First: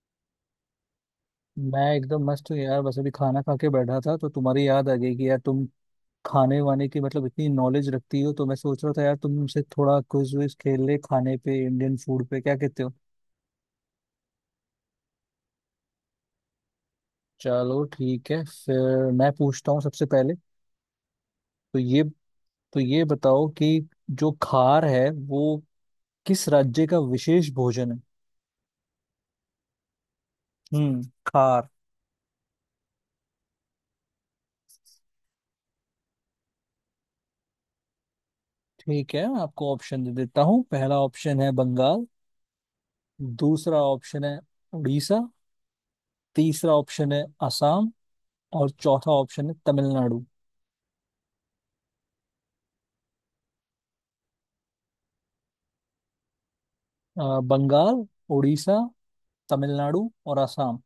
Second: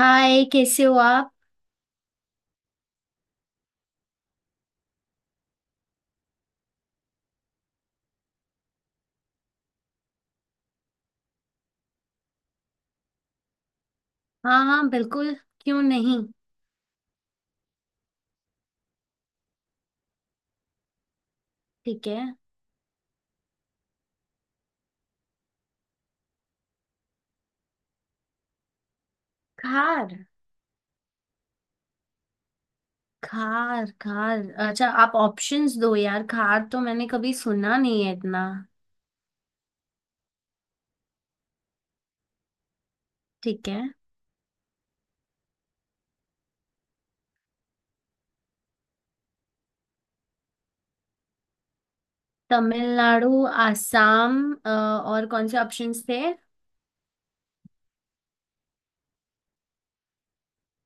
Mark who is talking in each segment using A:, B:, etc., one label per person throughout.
A: हाय, कैसे हो आप।
B: मैं एकदम मस्त हूँ यार। बस अभी खाना खा के बैठा था तो तुम्हारी याद आ गई कि यार तुम खाने वाने की मतलब इतनी नॉलेज रखती हो, तो मैं सोच रहा था यार तुमसे थोड़ा क्विज विज खेल ले खाने पे, इंडियन फूड पे। क्या कहते हो?
A: हाँ हाँ, बिल्कुल। क्यों नहीं।
B: चलो ठीक है, फिर मैं पूछता हूँ सबसे पहले। तो ये
A: ठीक है।
B: तो ये बताओ कि जो खार है वो किस राज्य का विशेष भोजन है।
A: खार।
B: खार।
A: खार खार। अच्छा, आप ऑप्शंस दो यार, खार तो मैंने कभी सुना नहीं है इतना।
B: ठीक है, मैं आपको ऑप्शन दे देता हूँ। पहला ऑप्शन है बंगाल।
A: ठीक
B: दूसरा
A: है।
B: ऑप्शन है उड़ीसा। तीसरा ऑप्शन है असम। और चौथा ऑप्शन है तमिलनाडु।
A: तमिलनाडु, आसाम। और कौन से ऑप्शंस थे।
B: बंगाल, उड़ीसा, तमिलनाडु और असम।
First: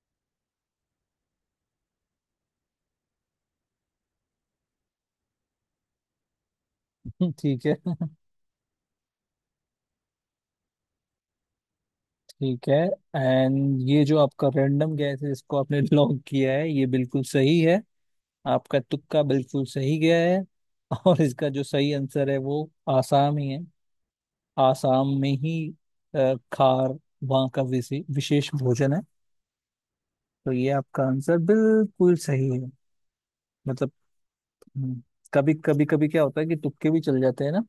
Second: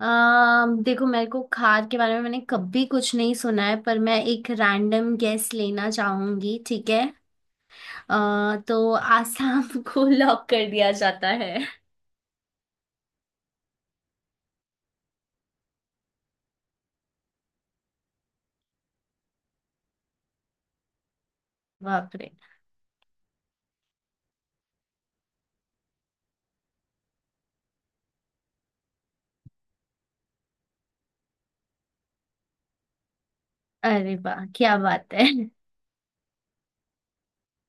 A: देखो, मेरे को खार के बारे में मैंने कभी कुछ नहीं सुना है, पर मैं एक रैंडम गेस लेना चाहूंगी, ठीक है।
B: ठीक है।
A: तो आसाम को लॉक कर दिया जाता है।
B: ठीक है। एंड ये जो आपका रैंडम गैस है, इसको आपने लॉक किया है, ये बिल्कुल सही है। आपका तुक्का बिल्कुल सही गया है। और इसका जो सही
A: बाप
B: आंसर
A: रे।
B: है वो आसाम ही है। आसाम में ही खार वहाँ का विशेष भोजन है। तो ये आपका आंसर बिल्कुल सही है। मतलब।
A: अरे वाह, क्या
B: हम्म,
A: बात है।
B: कभी कभी कभी क्या होता है कि तुक्के भी चल जाते हैं ना।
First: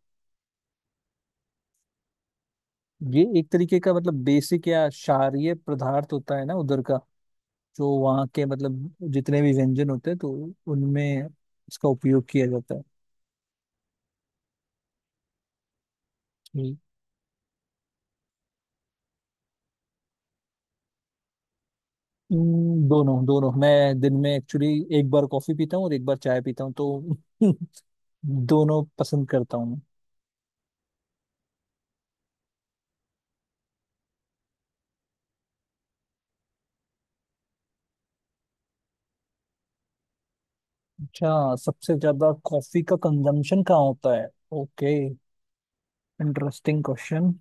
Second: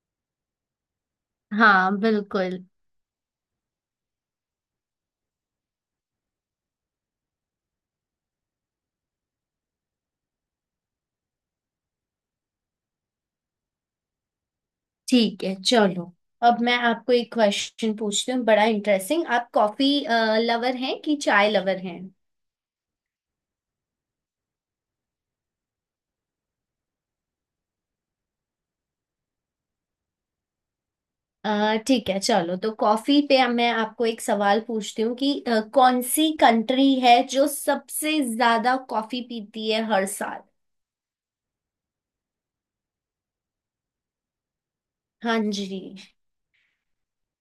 A: हाँ बिल्कुल।
B: ये एक तरीके का मतलब बेसिक या क्षारीय पदार्थ होता है ना उधर का। जो वहाँ के मतलब जितने भी व्यंजन होते हैं, तो उनमें इसका उपयोग किया जाता है।
A: ठीक है चलो। अब
B: हम्म।
A: मैं आपको एक क्वेश्चन पूछती हूँ, बड़ा इंटरेस्टिंग। आप कॉफी लवर हैं कि चाय लवर हैं।
B: दोनों दोनों। मैं दिन में एक्चुअली एक बार कॉफी पीता हूँ और एक बार चाय पीता हूँ, तो दोनों पसंद करता हूँ मैं।
A: ठीक है चलो। तो कॉफी पे अब मैं आपको एक सवाल पूछती हूँ कि कौन सी कंट्री है जो सबसे ज्यादा कॉफी पीती है हर साल।
B: अच्छा, सबसे ज्यादा कॉफी का कंजम्पशन कहाँ होता है। ओके।
A: हाँ जी।
B: Interesting question.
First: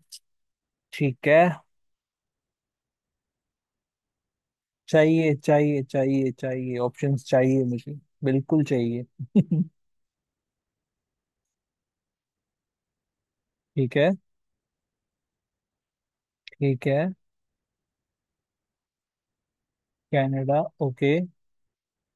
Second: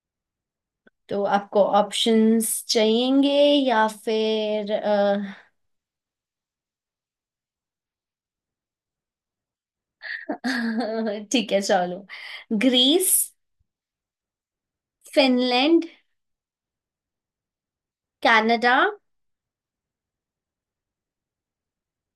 A: तो
B: ठीक है।
A: आपको ऑप्शंस चाहिएंगे या फिर
B: चाहिए चाहिए चाहिए चाहिए, ऑप्शंस चाहिए मुझे। बिल्कुल चाहिए।
A: ठीक है चलो। ग्रीस।
B: ठीक है।
A: फिनलैंड।
B: ठीक है।
A: कनाडा।
B: Canada okay.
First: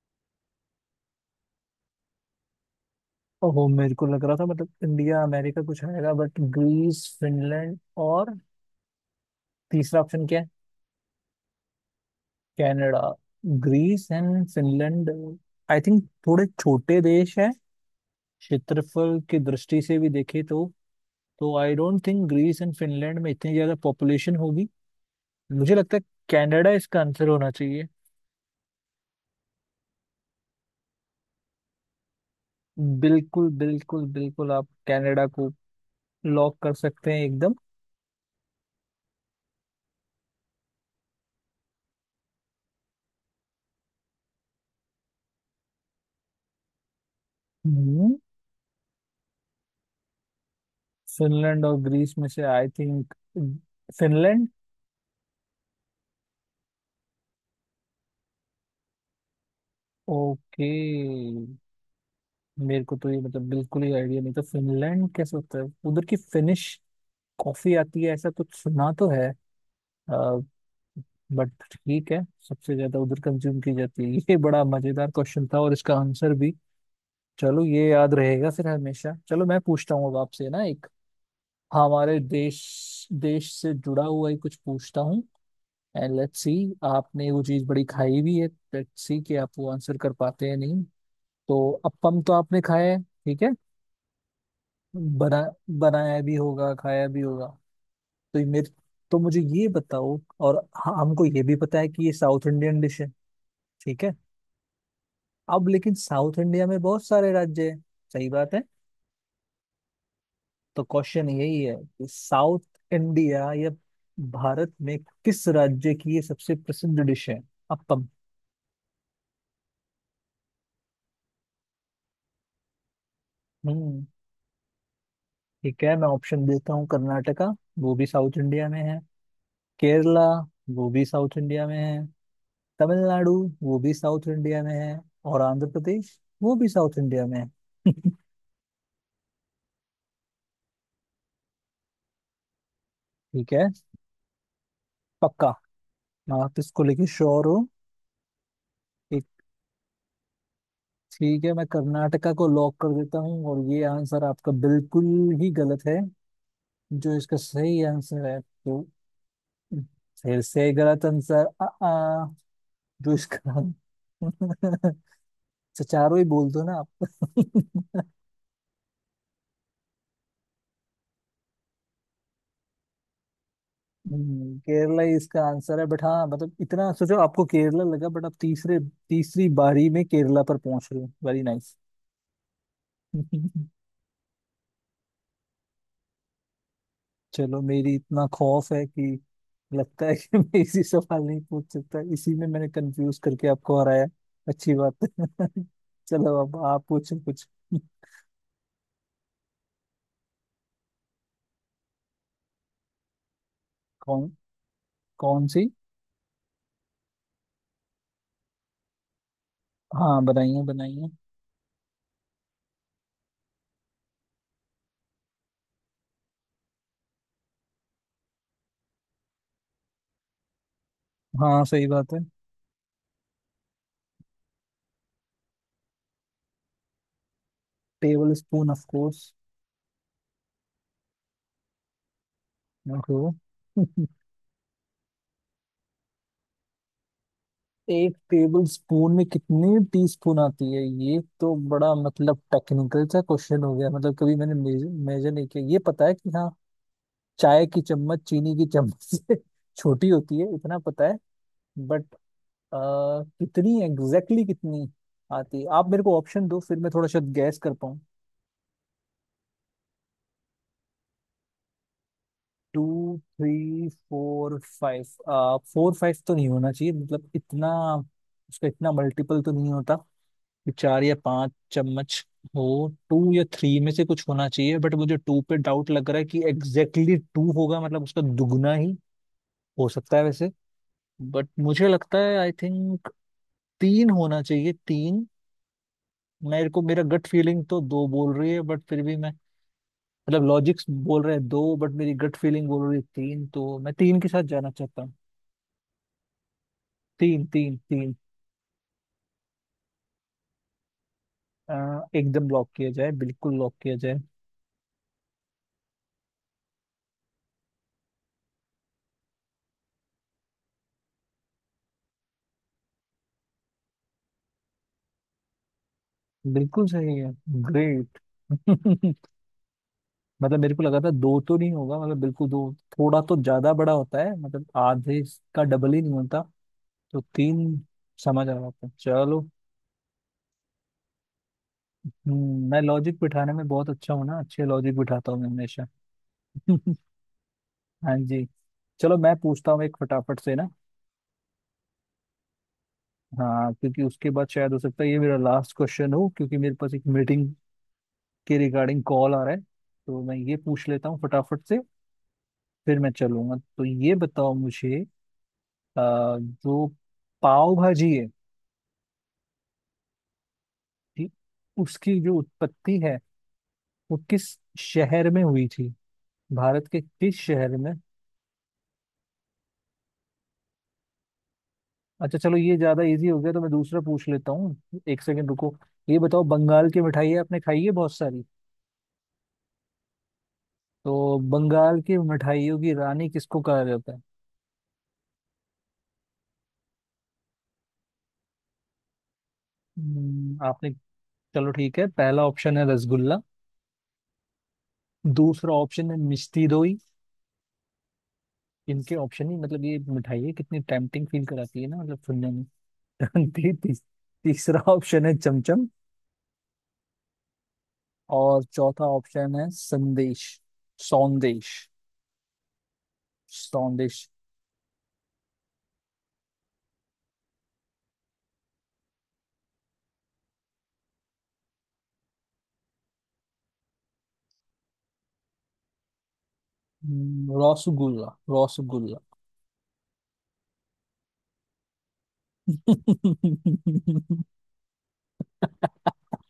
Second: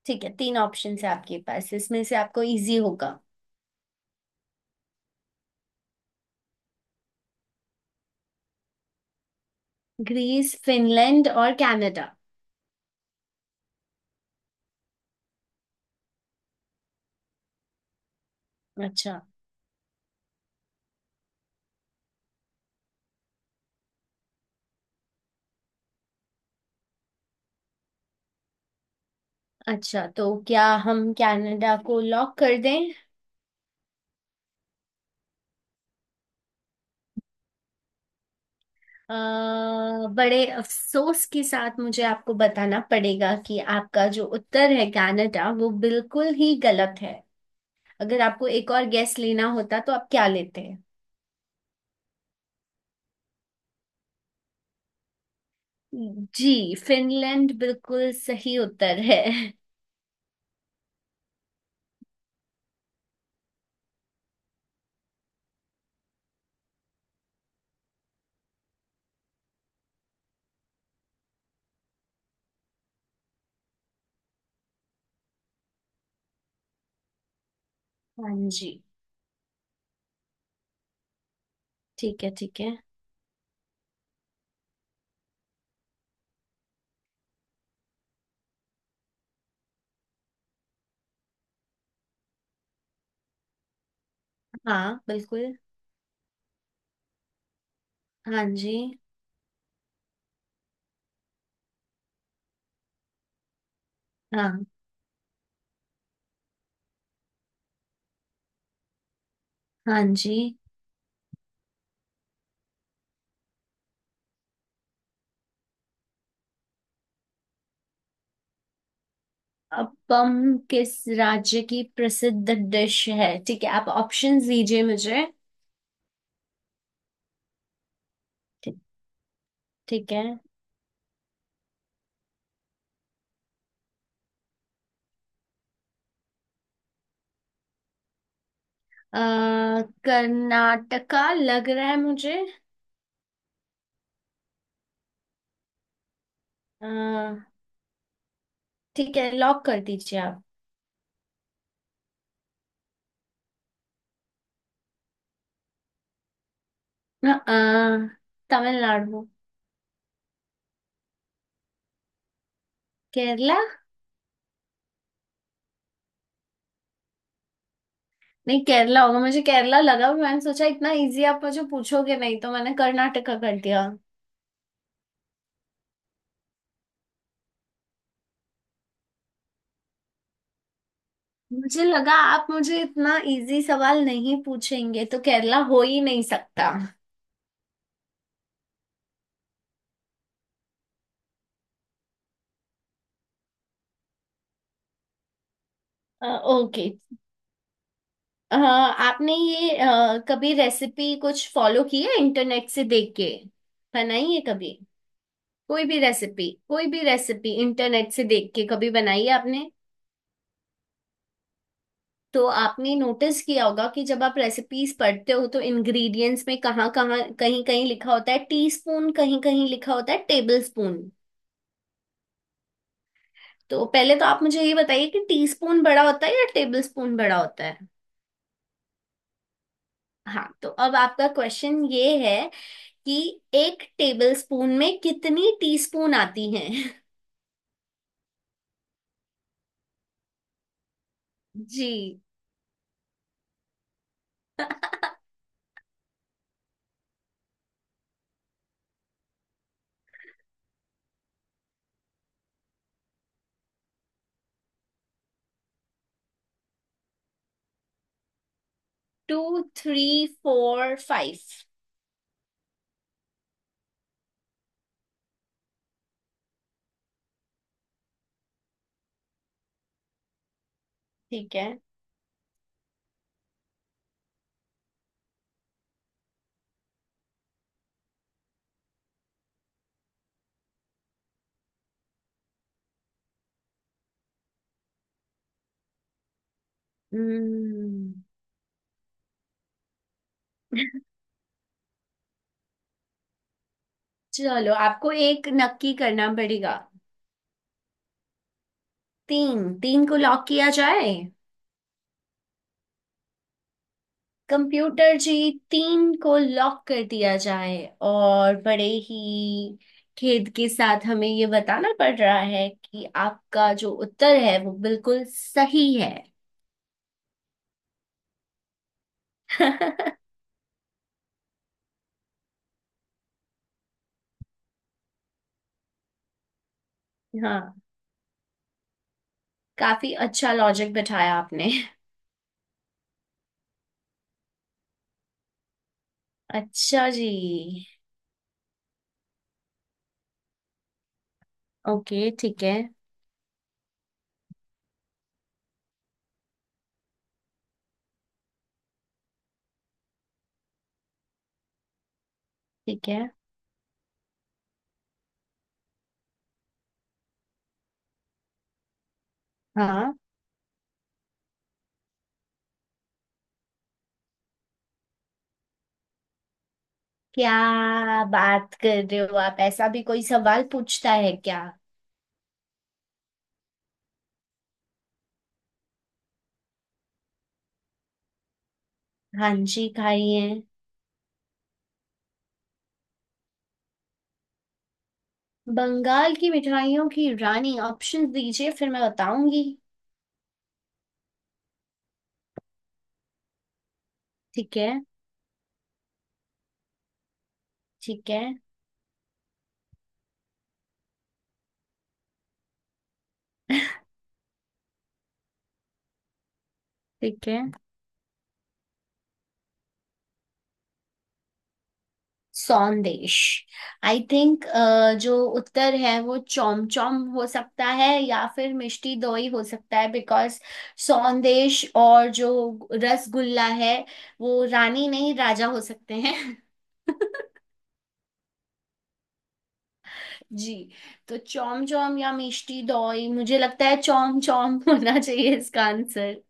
A: ठीक है, तीन ऑप्शन है आपके पास, इसमें से आपको इजी होगा।
B: ओहो, मेरे को लग रहा था मतलब इंडिया, अमेरिका कुछ आएगा, बट ग्रीस, फिनलैंड और तीसरा ऑप्शन क्या है?
A: ग्रीस, फिनलैंड और Canada.
B: Canada. Greece and Finland I think थोड़े छोटे देश हैं,
A: अच्छा।
B: क्षेत्रफल की दृष्टि से भी देखे तो। तो I don't think Greece and Finland में इतनी ज्यादा पॉपुलेशन होगी। मुझे लगता है कनाडा इसका आंसर होना चाहिए।
A: अच्छा, तो क्या हम कनाडा को लॉक कर दें।
B: बिल्कुल बिल्कुल बिल्कुल, आप कनाडा को लॉक कर सकते हैं एकदम।
A: अ, बड़े अफसोस के साथ मुझे आपको बताना पड़ेगा कि आपका जो उत्तर है कनाडा, वो बिल्कुल ही गलत है।
B: हम्म
A: अगर आपको एक और गैस लेना होता तो आप क्या लेते हैं।
B: फिनलैंड और ग्रीस में से I think Finland.
A: Ji, Finland बिल्कुल सही उत्तर है।
B: ओके। मेरे को तो ये मतलब बिल्कुल ही आइडिया नहीं था, फिनलैंड कैसे होता है। उधर की फिनिश कॉफी आती है ऐसा कुछ सुना तो है, बट ठीक है। सबसे ज्यादा उधर कंज्यूम की जाती है। ये बड़ा मजेदार क्वेश्चन था और इसका आंसर भी। चलो, ये याद
A: हाँ
B: रहेगा फिर
A: जी।
B: हमेशा। चलो मैं पूछता हूँ अब आपसे ना एक, हमारे
A: ठीक है ठीक है।
B: देश देश से जुड़ा हुआ ही कुछ पूछता हूँ। एंड लेट्स सी, आपने वो चीज बड़ी खाई भी है। लेट्स सी कि आप वो आंसर कर पाते हैं नहीं। तो अप्पम तो आपने खाया है, ठीक है।
A: हाँ
B: बना,
A: बिल्कुल।
B: बनाया भी होगा, खाया भी होगा। तो ये
A: हाँ
B: मेरे,
A: जी।
B: तो मुझे ये बताओ और हमको ये भी पता है कि ये साउथ इंडियन डिश है, ठीक है।
A: हाँ।
B: अब लेकिन साउथ इंडिया में बहुत सारे राज्य हैं, सही बात है।
A: हाँ जी।
B: तो क्वेश्चन यही है कि साउथ इंडिया या भारत में किस राज्य की ये सबसे प्रसिद्ध डिश है, अप्पम।
A: अब पम किस राज्य की प्रसिद्ध डिश है। ठीक है, आप
B: हम्म
A: ऑप्शंस दीजिए मुझे।
B: ठीक है, मैं ऑप्शन देता हूँ। कर्नाटका, वो भी साउथ इंडिया
A: ठीक।
B: में है।
A: ठीक
B: केरला,
A: है।
B: वो भी साउथ इंडिया में है। तमिलनाडु, वो भी साउथ इंडिया में है। और आंध्र प्रदेश, वो भी साउथ इंडिया में है।
A: अ कर्नाटका लग रहा है मुझे।
B: ठीक है। पक्का? आप इसको
A: अ,
B: लेके श्योर हो?
A: ठीक
B: एक,
A: है, लॉक कर दीजिए आप।
B: ठीक है, मैं कर्नाटका को लॉक कर देता हूँ और ये आंसर आपका बिल्कुल ही गलत है। जो
A: अ,
B: इसका
A: अ,
B: सही आंसर है तो,
A: तमिलनाडु।
B: फिर से गलत आंसर। आ, आ, जो
A: केरला।
B: इसका अच्छा चारों ही बोल दो ना आप।
A: नहीं, केरला होगा। मुझे केरला लगा, पर मैंने सोचा इतना इजी आप मुझे पूछोगे नहीं, तो मैंने कर्नाटका कर दिया।
B: केरला ही इसका आंसर है। बट हाँ, मतलब इतना सोचो, आपको केरला लगा बट आप तीसरे, तीसरी बारी में केरला पर पहुंच रहे हो। Very nice.
A: मुझे लगा आप मुझे इतना इजी सवाल नहीं पूछेंगे, तो केरला हो ही नहीं सकता।
B: चलो, मेरी इतना खौफ है कि लगता है कि मैं इसी सवाल नहीं पूछ सकता, इसी में मैंने कंफ्यूज करके आपको हराया। अच्छी बात है।
A: अ,
B: चलो अब आप
A: ओके।
B: पूछो कुछ।
A: हाँ, आपने ये कभी रेसिपी कुछ फॉलो की है इंटरनेट से देख के,
B: कौन
A: बनाई है कभी।
B: कौन सी
A: कोई भी रेसिपी, कोई भी रेसिपी इंटरनेट से देख के कभी बनाई है आपने।
B: हाँ बनाइए बनाइए।
A: तो आपने नोटिस किया होगा कि जब आप रेसिपीज पढ़ते हो तो इंग्रेडिएंट्स में कहाँ कहाँ, कहीं कहीं लिखा होता है टीस्पून, कहीं कहीं लिखा होता है टेबल स्पून।
B: हाँ, सही बात है।
A: तो पहले तो आप मुझे ये बताइए कि टीस्पून बड़ा होता है या टेबल स्पून बड़ा होता है।
B: Tablespoon of course.
A: हाँ, तो अब आपका क्वेश्चन ये है कि
B: ओहो।
A: एक टेबलस्पून में कितनी टीस्पून आती हैं।
B: एक टेबल स्पून में कितनी टीस्पून आती है, ये तो बड़ा
A: जी।
B: मतलब टेक्निकल सा क्वेश्चन हो गया। मतलब कभी मैंने मेजर नहीं किया, ये पता है कि हाँ, चाय की चम्मच चीनी की चम्मच से छोटी होती है इतना पता है। बट कितनी एग्जैक्टली, exactly कितनी आती है, आप मेरे को ऑप्शन दो फिर मैं थोड़ा शायद गैस कर पाऊँ।
A: Two, three, four, five.
B: Two three four five. Four five तो नहीं होना चाहिए, मतलब इतना उसका इतना मल्टीपल तो नहीं होता कि चार या पांच
A: ठीक है।
B: चम्मच हो। टू या थ्री में से कुछ होना चाहिए, बट मुझे टू पे डाउट लग रहा है कि एग्जैक्टली exactly टू होगा, मतलब उसका दुगना ही हो सकता है वैसे। बट मुझे लगता है आई थिंक तीन होना चाहिए, तीन। मेरे को, मेरा गट फीलिंग तो दो
A: हम्म।
B: बोल रही है बट फिर भी मैं, मतलब लॉजिक्स बोल रहे हैं दो बट मेरी गट फीलिंग बोल रही है तीन, तो मैं तीन के साथ जाना
A: चलो,
B: चाहता
A: आपको
B: हूँ।
A: एक नक्की करना पड़ेगा।
B: तीन तीन तीन।
A: 3, 3 को लॉक किया जाए।
B: एकदम लॉक किया जाए, बिल्कुल लॉक किया जाए।
A: कंप्यूटर जी, 3 को लॉक कर दिया जाए। और बड़े ही खेद के साथ हमें ये बताना पड़ रहा है कि आपका जो उत्तर है वो बिल्कुल सही है।
B: बिल्कुल सही है, ग्रेट। मतलब मेरे को लगा था दो तो नहीं होगा, मतलब बिल्कुल दो थोड़ा तो ज्यादा बड़ा होता है, मतलब आधे का डबल ही नहीं होता। तो
A: हाँ,
B: तीन समझ आ रहा था, चलो।
A: काफी अच्छा लॉजिक बिठाया आपने।
B: मैं लॉजिक बिठाने में बहुत अच्छा हूँ ना, अच्छे लॉजिक बिठाता हूँ मैं हमेशा।
A: अच्छा जी।
B: हाँ जी। चलो मैं पूछता हूँ एक फटाफट से ना।
A: ओके, ठीक है
B: हाँ, क्योंकि उसके बाद शायद हो सकता है ये मेरा लास्ट क्वेश्चन हो, क्योंकि मेरे पास एक मीटिंग के रिगार्डिंग कॉल आ रहा है। तो मैं ये पूछ लेता हूँ फटाफट से, फिर
A: ठीक
B: मैं
A: है।
B: चलूंगा। तो ये बताओ मुझे, जो पाव भाजी है,
A: हाँ,
B: थी, उसकी जो उत्पत्ति है वो किस शहर में हुई थी, भारत के किस
A: क्या
B: शहर में?
A: बात कर रहे हो आप, ऐसा भी कोई सवाल पूछता है क्या।
B: अच्छा चलो, ये ज्यादा इजी हो गया तो मैं दूसरा पूछ लेता हूँ, एक सेकंड रुको। ये बताओ, बंगाल की मिठाइयाँ आपने खाई है बहुत सारी।
A: हाँ जी, खाइए।
B: तो बंगाल की मिठाइयों की रानी किसको कहा जाता है?
A: बंगाल की मिठाइयों की रानी, ऑप्शन दीजिए फिर मैं बताऊंगी।
B: आपने, चलो ठीक है, पहला ऑप्शन है रसगुल्ला।
A: ठीक है।
B: दूसरा ऑप्शन है मिष्टी दोई।
A: ठीक है।
B: इनके ऑप्शन ही मतलब, ये मिठाई है कितनी टेम्पटिंग फील कराती है ना, मतलब सुनने में। ती, ती, तीसरा ऑप्शन है चमचम।
A: ठीक है।
B: और चौथा ऑप्शन है संदेश, सौंदेश।
A: संदेश।
B: सौंदेश।
A: आई थिंक जो उत्तर है वो चौम चौम हो सकता है या फिर मिष्टी दोई हो सकता है, बिकॉज संदेश और जो रसगुल्ला है वो रानी नहीं, राजा हो सकते हैं।
B: रसगुल्ला, रसगुल्ला।
A: जी। तो चौम चौम या मिष्टी दोई, मुझे लगता है चौम चौम होना चाहिए इसका आंसर।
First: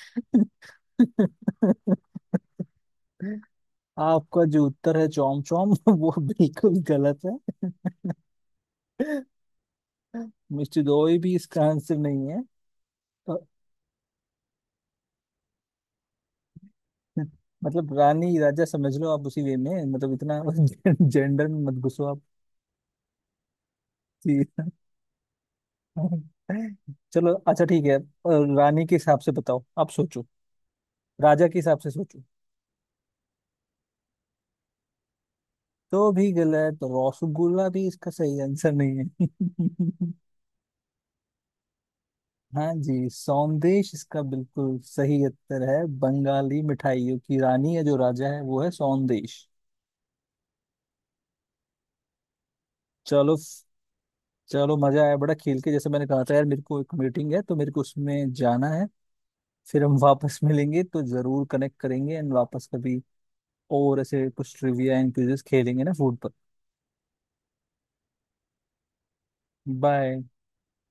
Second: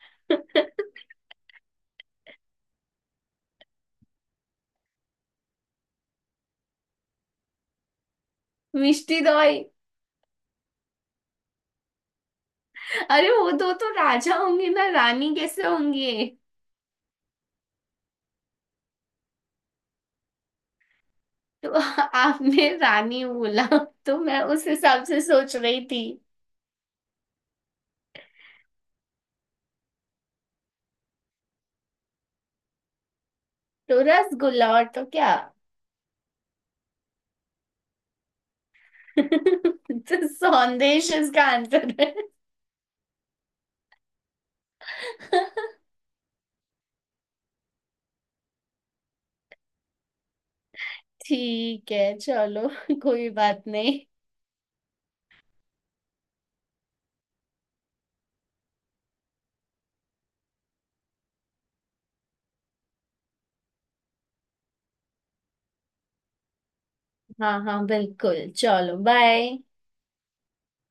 B: आपका जो उत्तर है चौम चौम, वो बिल्कुल गलत है।
A: मिष्टी दोई।
B: मिस्टर दोई भी इसका आंसर नहीं है।
A: अरे,
B: तो
A: वो दो तो राजा होंगे ना, रानी कैसे होंगे।
B: मतलब रानी राजा समझ लो आप उसी वे में, मतलब इतना जेंडर में
A: तो
B: मत घुसो आप।
A: आपने रानी बोला तो मैं
B: जी।
A: उस हिसाब से सोच रही थी।
B: चलो, अच्छा ठीक है, रानी के हिसाब से बताओ, आप सोचो, राजा के हिसाब से सोचो।
A: तो रसगुल्ला, और तो क्या।
B: तो भी गलत, तो रसगुल्ला भी इसका सही आंसर नहीं है।
A: तो संदेश इसका आंसर है।
B: हाँ जी, सौंदेश इसका बिल्कुल सही उत्तर है। बंगाली मिठाइयों की रानी है, जो राजा है वो है सौंदेश।
A: ठीक है चलो, कोई
B: चलो।
A: बात नहीं।
B: चलो, मजा आया बड़ा खेल के। जैसे मैंने कहा था यार, मेरे को एक मीटिंग है तो मेरे को उसमें जाना है, फिर हम वापस मिलेंगे, तो जरूर कनेक्ट करेंगे एंड वापस कभी और ऐसे कुछ ट्रिविया एंड क्विजेस खेलेंगे ना, फूड पर।
A: हाँ हाँ बिल्कुल, चलो बाय।
B: बाय।